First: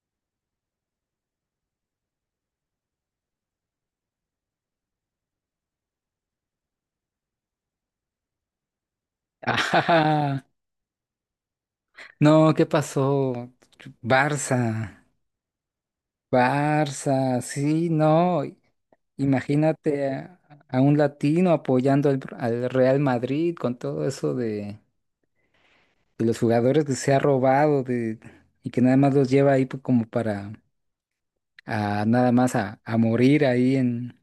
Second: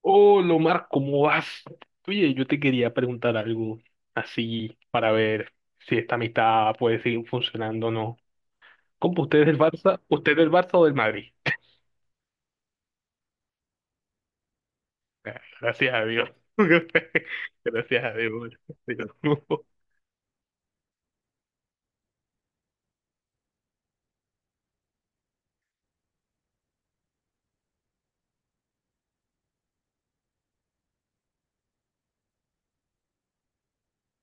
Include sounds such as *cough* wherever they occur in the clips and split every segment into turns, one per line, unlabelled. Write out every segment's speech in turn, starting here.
Hola Omar, ¿cómo vas? Oye, yo te quería preguntar algo así para ver si esta amistad puede seguir funcionando o no. ¿Cómo usted es del Barça? ¿Usted es
Ah,
del Barça o del Madrid?
no, ¿qué pasó? Barça,
Gracias a Dios.
Barça,
*laughs*
sí,
Gracias a
no.
Dios. *laughs*
Imagínate a un latino apoyando al Real Madrid con todo eso de los jugadores que se ha robado y que nada más los lleva ahí pues, como para nada más a morir ahí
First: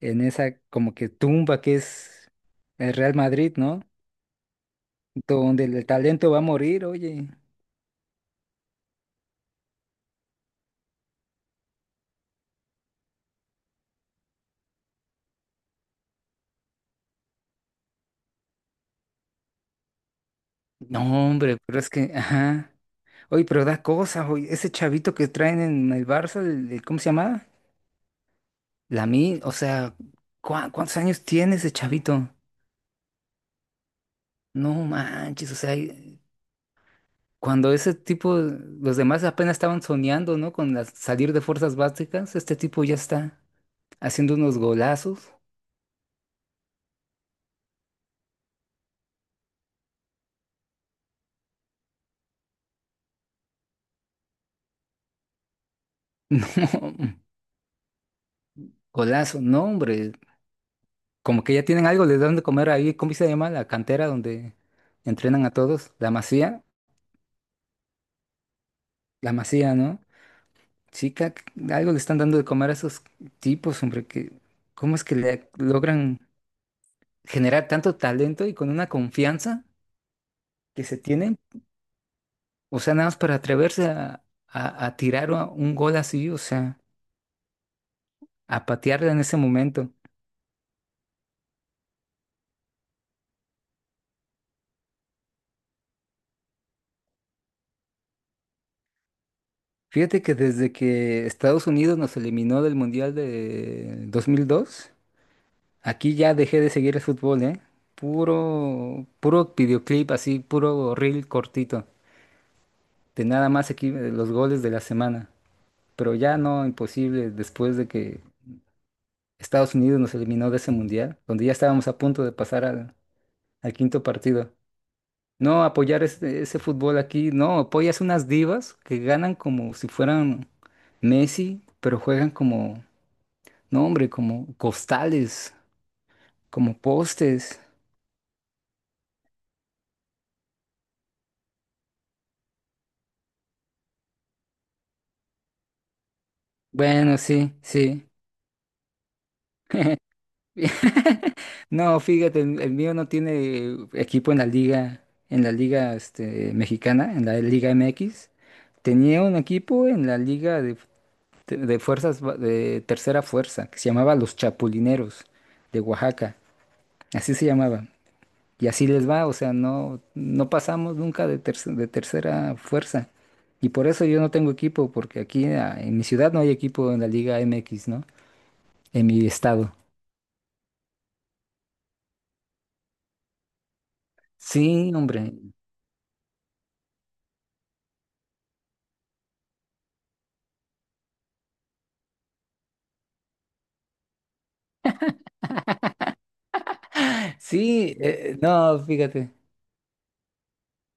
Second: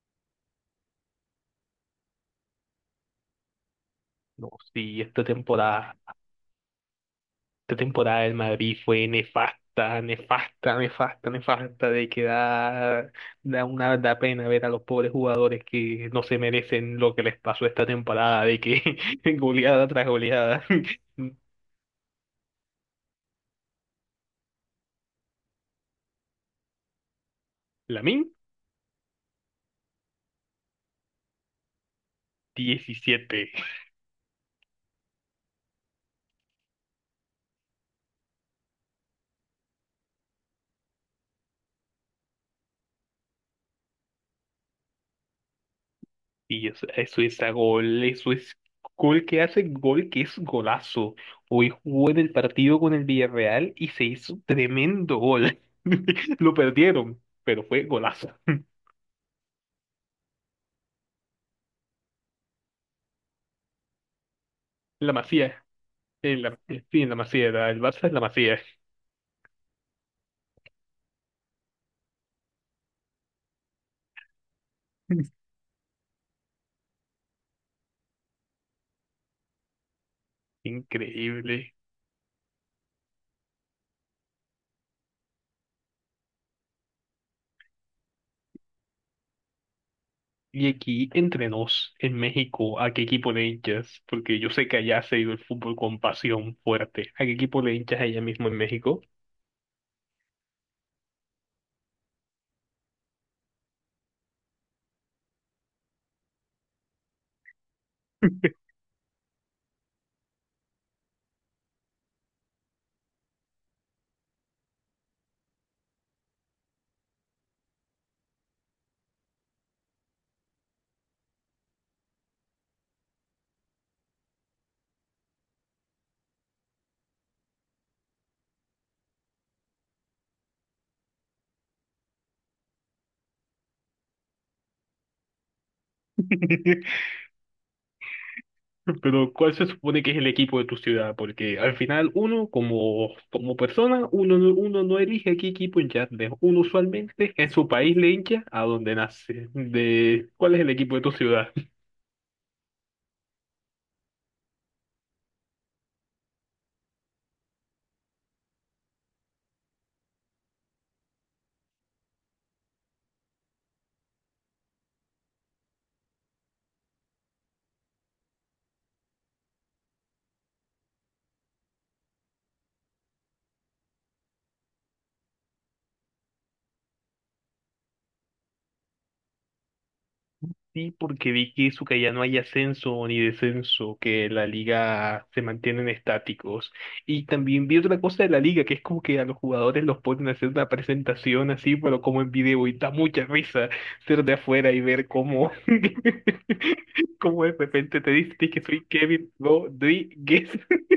en esa como que tumba que es el Real Madrid, ¿no?
No, sí,
Donde el talento va a morir, oye.
esta temporada del Madrid fue nefasta, nefasta, nefasta, nefasta, de que da pena ver a los pobres jugadores que no se merecen lo que les pasó esta temporada, de que *laughs* goleada tras goleada.
No,
*laughs*
hombre, pero es que, ajá. Oye, pero da cosas, oye, ese chavito que traen en el Barça, ¿cómo se llama?
Lamine,
Lamine, o sea, ¿cuántos años tiene ese chavito?
17.
No manches, o sea, cuando ese tipo, los demás apenas estaban soñando, ¿no? Con salir de fuerzas básicas, este tipo ya está haciendo unos golazos.
Y eso es a gol, eso es gol que hace gol que es golazo. Hoy jugó en el partido con el Villarreal y se hizo tremendo gol. *laughs* Lo perdieron,
*laughs* No,
pero fue golazo. *laughs*
golazo, no, hombre, como que ya tienen algo, les dan de comer ahí, ¿cómo se llama? La cantera donde
La
entrenan a
Masía.
todos,
En la, sí, en la Masía, el Barça es la Masía.
La Masía, ¿no? Chica, algo le están dando de comer a esos tipos, hombre, que cómo es que
*laughs*
le logran generar tanto talento y con una confianza que se tienen,
Increíble.
o sea, nada más para atreverse a tirar un gol así, o sea, a patearla en ese momento.
Y aquí, entre nos, en México, ¿a qué equipo le hinchas? Porque yo sé que allá se ha el fútbol con pasión fuerte. ¿A qué equipo le hinchas allá mismo en México?
Fíjate que desde que Estados Unidos nos eliminó del Mundial de 2002, aquí ya dejé de seguir el fútbol, ¿eh? Puro videoclip así, puro reel cortito, de nada más aquí los goles de la semana. Pero ya no, imposible después de que Estados Unidos nos eliminó de ese mundial, donde ya estábamos a punto de pasar al quinto partido. No, apoyar ese fútbol aquí, no, apoyas unas divas que ganan como si fueran Messi, pero juegan como, no hombre, como costales, como
*laughs*
postes.
Pero, ¿cuál se supone que es el equipo de tu ciudad? Porque al final uno, como, como persona, uno, uno no elige a qué equipo hincharle. Uno
Bueno,
usualmente en
sí,
su país
sí.
le hincha a donde nace. De, ¿cuál es el equipo de tu ciudad?
*laughs* No, fíjate, el mío no tiene equipo en la liga mexicana, en la Liga MX. Tenía un equipo en la liga de fuerzas de tercera fuerza, que se llamaba Los Chapulineros de Oaxaca. Así se llamaba. Y así les va, o sea, no pasamos nunca de tercera fuerza. Y por eso yo no tengo equipo, porque aquí en mi ciudad no hay equipo en la Liga MX, ¿no? En mi estado.
Sí, porque vi que eso, que ya no hay ascenso ni descenso, que la
Sí,
liga
hombre.
se mantienen estáticos. Y también vi otra cosa de la liga, que es como que a los jugadores los ponen a hacer una presentación así, pero como en video, y da mucha risa ser de afuera y ver cómo, *laughs* cómo de
Sí,
repente te dicen que
no,
soy
fíjate.
Kevin Rodríguez. *laughs*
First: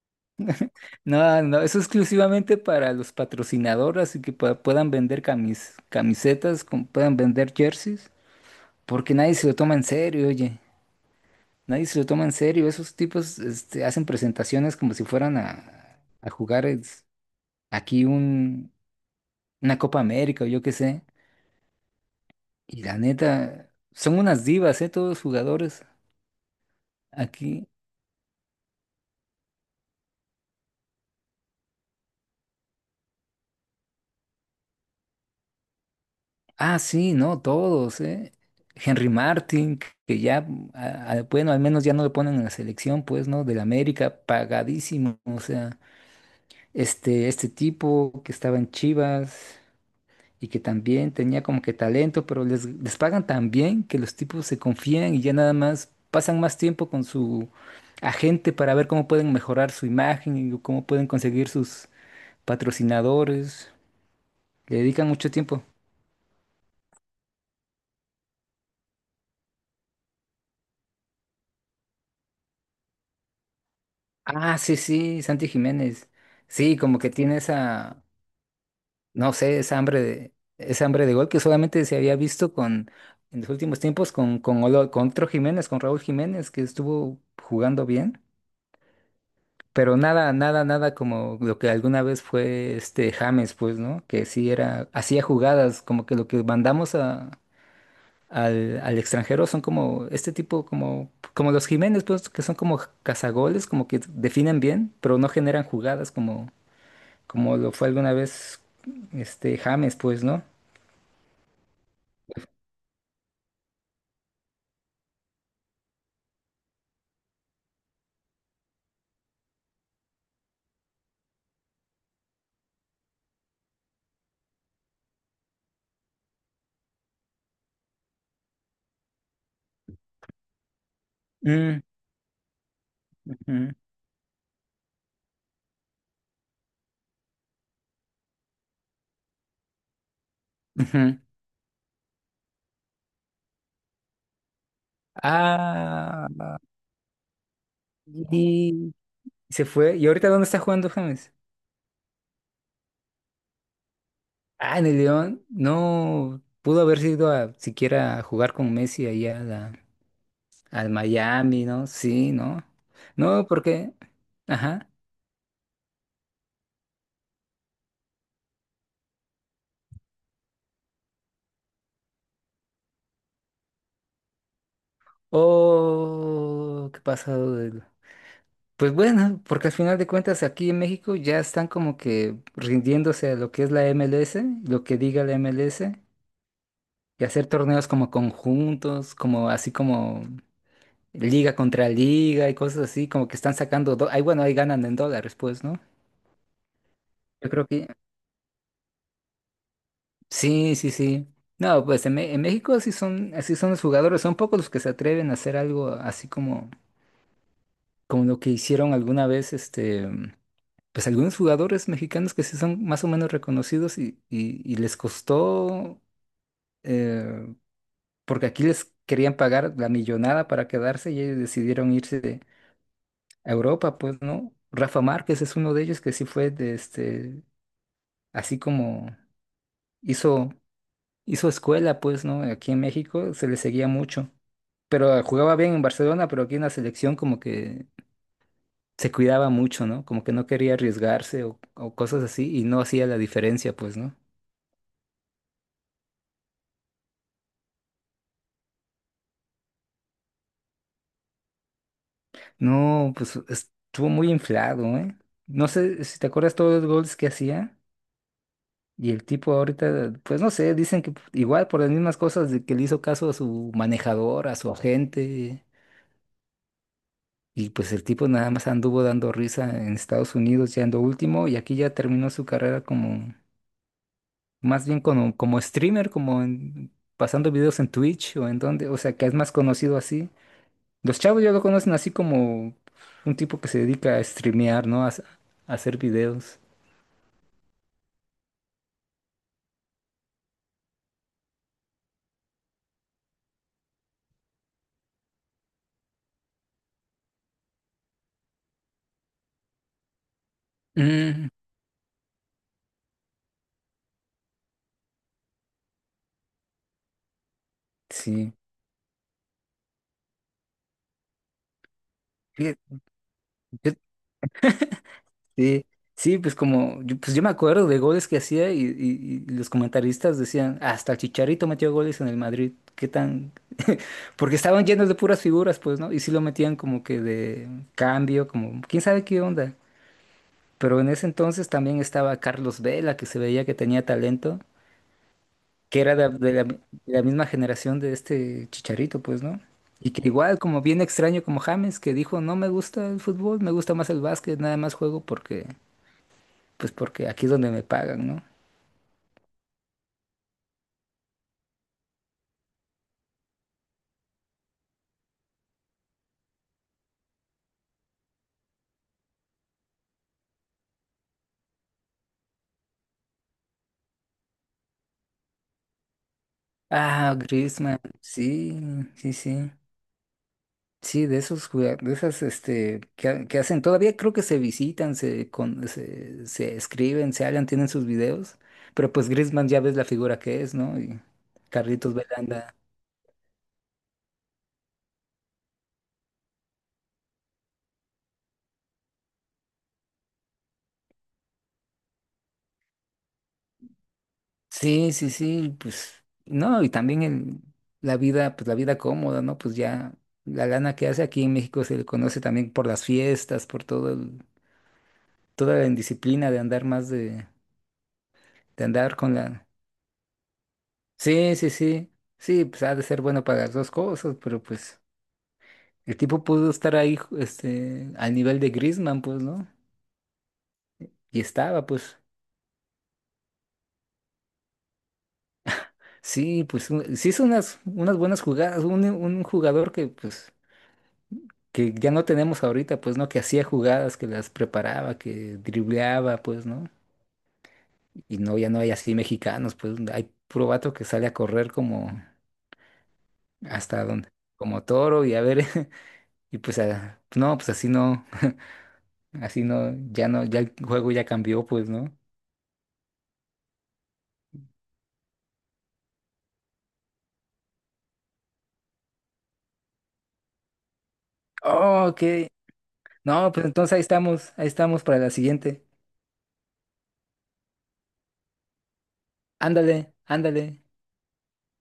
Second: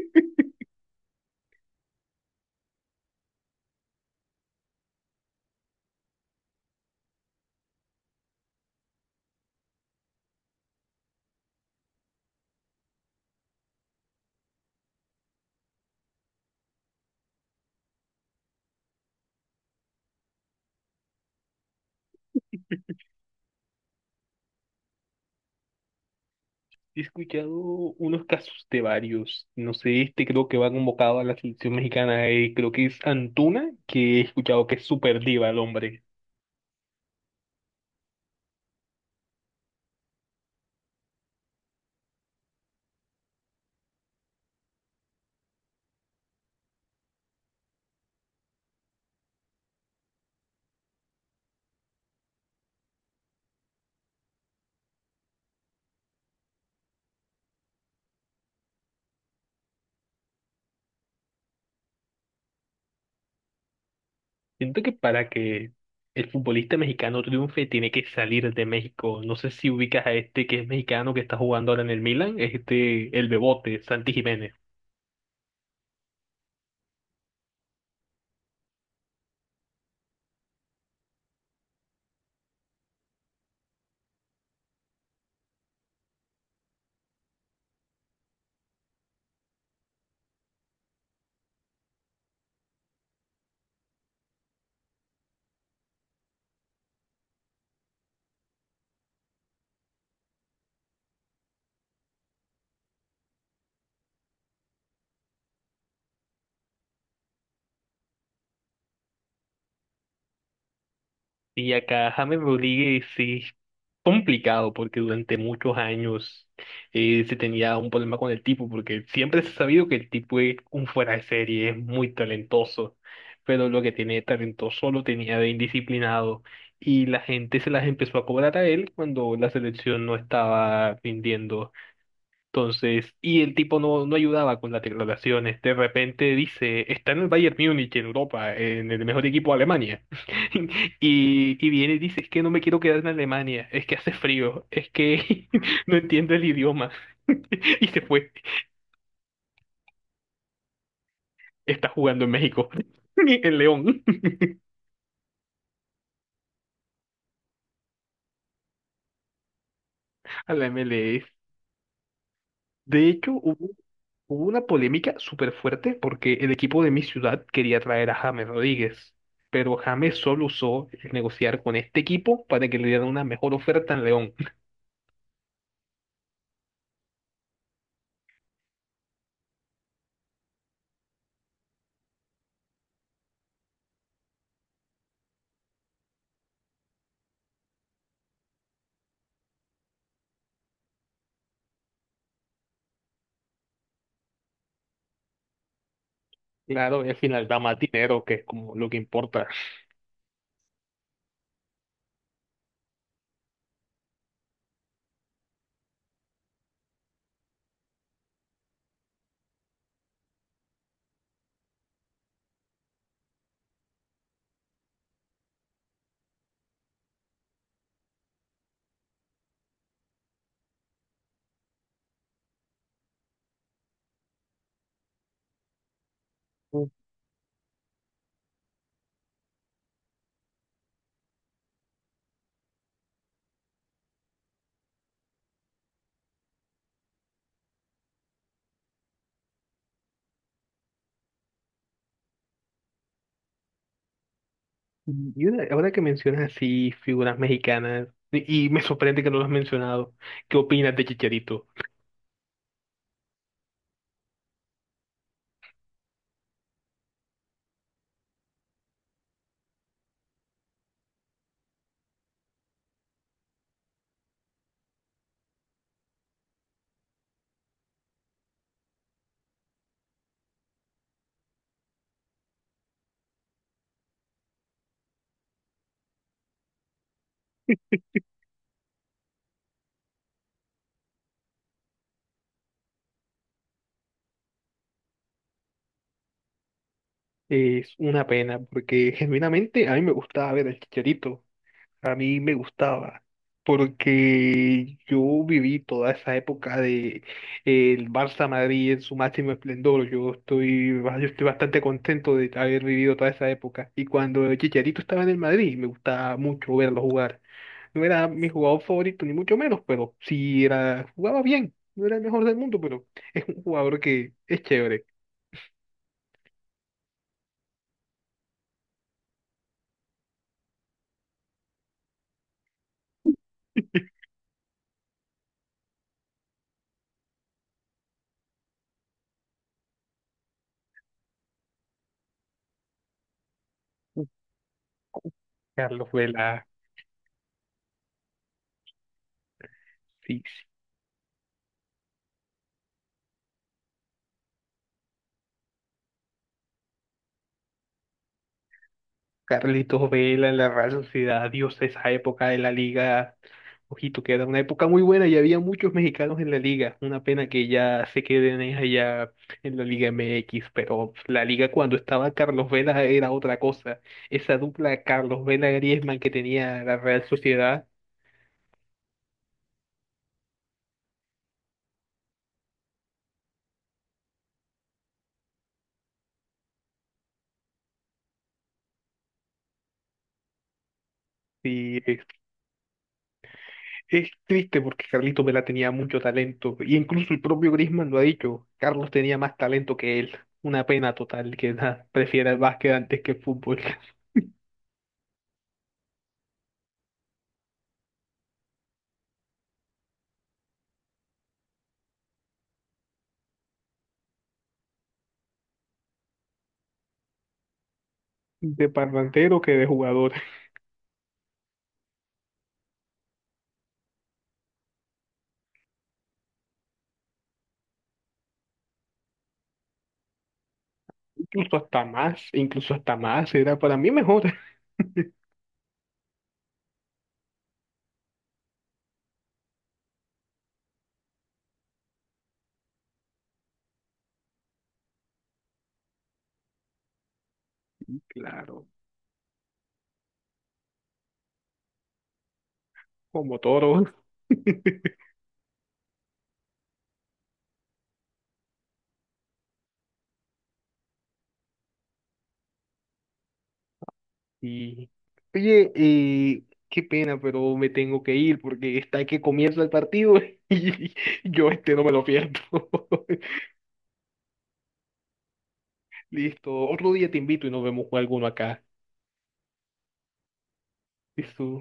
No, no, eso es exclusivamente para los patrocinadores y que puedan vender camisetas, puedan vender jerseys, porque nadie se lo toma en serio, oye. Nadie se lo toma en serio. Esos tipos, hacen presentaciones como si fueran a jugar aquí una Copa América o yo qué sé. Y la neta, son unas divas, ¿eh? Todos los jugadores
He escuchado
aquí.
unos casos de varios. No sé, creo que va convocado a la selección mexicana, creo que es Antuna, que he escuchado que es súper diva el hombre.
Ah, sí, no, todos, ¿eh? Henry Martin, que ya, bueno, al menos ya no le ponen en la selección, pues, ¿no? Del América, pagadísimo. O sea, este tipo que estaba en Chivas y que también tenía como que talento, pero les pagan tan bien que los tipos se confían y ya nada más pasan más tiempo con su agente para ver cómo pueden mejorar su imagen y cómo pueden conseguir sus patrocinadores. Le
Siento que
dedican
para
mucho tiempo.
que el futbolista mexicano triunfe tiene que salir de México. No sé si ubicas a este que es mexicano que está jugando ahora en el Milan, el Bebote, Santi Jiménez.
Ah, sí, sí, Santi Jiménez. Sí, como que tiene esa, no sé, esa hambre de gol que solamente se había visto en los últimos tiempos con otro Jiménez, con Raúl Jiménez, que estuvo jugando bien. Pero nada, nada, nada como lo que alguna vez fue este James, pues, ¿no? Que sí era, hacía jugadas, como que lo que mandamos al extranjero son como este tipo, como los Jiménez, pues, que son como cazagoles, como que definen bien, pero no generan jugadas como lo fue alguna vez este James, pues, ¿no?
Y acá James Rodríguez sí complicado porque durante muchos años se tenía un problema con el tipo, porque siempre se ha sabido que el tipo es un fuera de serie, es muy talentoso, pero lo que tiene de talentoso lo tenía de indisciplinado y la gente se las empezó a cobrar a él cuando la selección no estaba rindiendo.
Mm,
Entonces, y el
ujú,
tipo no ayudaba con las declaraciones. De repente dice, está en el Bayern Múnich, en Europa, en el mejor equipo de Alemania. *laughs*
ujú.
Y viene y dice, es que no me quiero quedar en Alemania, es que hace frío, es que *laughs* no
Ah,
entiendo el idioma. *laughs* Y se fue.
y se fue. ¿Y ahorita dónde está jugando James?
Está jugando en México, *laughs* en León,
Ah, en el León. No pudo haber sido a siquiera a jugar con Messi allá
*laughs* a la
al
MLS.
Miami, ¿no? Sí, ¿no?
De hecho,
No,
hubo,
porque.
hubo una
Ajá.
polémica súper fuerte porque el equipo de mi ciudad quería traer a James Rodríguez, pero James solo usó el negociar con este equipo para que le dieran una mejor oferta en León. *laughs*
Oh, qué pasado. Pues bueno, porque al final de cuentas aquí en México ya están como que rindiéndose a lo que es la MLS, lo que diga la MLS. Y hacer torneos como conjuntos, como así como liga contra liga y cosas así, como que están sacando, ahí bueno, ahí ganan en dólares, pues, ¿no?
Claro, y al final
Yo
da
creo
más
que
dinero, que es como lo que importa.
sí, sí, sí. No, pues en México así son los jugadores, son pocos los que se atreven a hacer algo así como, como lo que hicieron alguna vez, pues algunos jugadores mexicanos que sí son más o menos reconocidos y les costó, eh, porque aquí les querían pagar la millonada para quedarse y ellos decidieron irse a Europa, pues, ¿no? Rafa Márquez es uno de ellos que sí fue
Mm.
así como hizo, hizo escuela, pues, ¿no? Aquí en México se le seguía mucho. Pero jugaba bien en Barcelona, pero aquí en la selección como que se cuidaba mucho, ¿no? Como que no quería arriesgarse o cosas así y no hacía la diferencia, pues, ¿no?
Ahora que mencionas así figuras mexicanas, y me sorprende que no lo has mencionado, ¿qué opinas de Chicharito?
No, pues estuvo muy inflado, ¿eh? No sé si te acuerdas todos los goles que hacía. Y el tipo ahorita, pues no sé, dicen que igual por las mismas cosas de que le hizo caso a su manejador, a su agente, y pues el tipo nada más anduvo dando risa en Estados Unidos ya en lo último, y aquí ya terminó su carrera como, más bien como streamer, pasando videos en Twitch o en donde, o sea, que es más conocido así. Los chavos ya lo conocen así como un tipo que se dedica a streamear, ¿no? A hacer videos.
Es una pena porque genuinamente a mí me gustaba ver al Chicharito. A mí me gustaba, porque yo viví toda esa época de el Barça Madrid en su máximo esplendor. Yo estoy
Mm,
bastante contento de haber vivido toda esa época. Y cuando Chicharito estaba en el Madrid, me gustaba mucho verlo jugar. No era mi
sí.
jugador favorito, ni mucho menos, pero sí era, jugaba bien. No era el mejor del mundo,
Fíjate.
pero es un
Yo.
jugador que es chévere.
Sí, sí, pues como, pues yo me acuerdo de goles que hacía y los comentaristas decían, hasta el Chicharito metió goles en el Madrid, qué tan, *laughs* porque estaban llenos de puras figuras, pues, ¿no? Y sí lo metían como que de cambio, como, quién sabe qué onda. Pero en ese entonces también estaba Carlos Vela, que se veía que tenía talento, que
Carlos
era
Vela,
de la misma generación de este Chicharito, pues, ¿no? Y que
sí,
igual,
sí.
como bien extraño como James, que dijo, no me gusta el fútbol, me gusta más el básquet, nada más juego porque aquí es donde me pagan, ¿no?
Carlitos Vela en la Real Sociedad, Dios, esa época de la liga. Ojito, que era una época muy buena y había muchos mexicanos en la liga. Una pena que ya se queden es allá en la Liga MX, pero la liga cuando estaba Carlos Vela era otra cosa. Esa dupla Carlos Vela-Griezmann que tenía la Real
Ah,
Sociedad,
Griezmann, sí, sí, sí. Sí, de esas que, que hacen, todavía creo que se visitan, se escriben, se hablan, tienen sus videos, pero pues Griezmann ya ves la figura que es, ¿no? Y
sí,
Carlitos
es,
Belanda.
es triste porque Carlitos Vela tenía mucho talento. Y incluso el propio Griezmann lo ha dicho, Carlos tenía más talento que él. Una pena total que *laughs* nada, prefiera el básquet antes que el fútbol, *laughs*
Sí, sí, sí, pues no, y también la vida, pues la vida cómoda, ¿no? Pues ya la lana que hace aquí en México se le conoce también por las fiestas, toda la indisciplina de andar más de
de
andar con
parlantero
la...
que de jugador.
Sí, sí, sí. Sí, pues ha de ser bueno para las dos cosas, pero pues el tipo pudo estar ahí, al nivel de Griezmann, pues, ¿no? Y
Incluso
estaba,
hasta
pues.
más, incluso hasta más, era para mí mejor. *laughs*
Sí, pues sí hizo unas buenas jugadas. Un jugador que, pues, que ya no tenemos ahorita, pues, ¿no? Que hacía jugadas, que las preparaba, que dribleaba, pues, ¿no? Y no, ya no
Claro,
hay así mexicanos, pues, hay puro vato que sale a correr como
como toro.
hasta donde, como toro
*laughs*
y a ver, *laughs* y pues, no, pues así no. Así no, ya no, ya el juego ya cambió, pues, ¿no?
Y, oye, qué pena, pero me tengo que ir porque está que comienza el partido *laughs* y yo no
Oh,
me
ok.
lo pierdo. *laughs*
No, pues entonces ahí estamos para la siguiente.
Listo, otro día te invito y nos vemos con alguno acá.
Ándale, ándale.
Listo.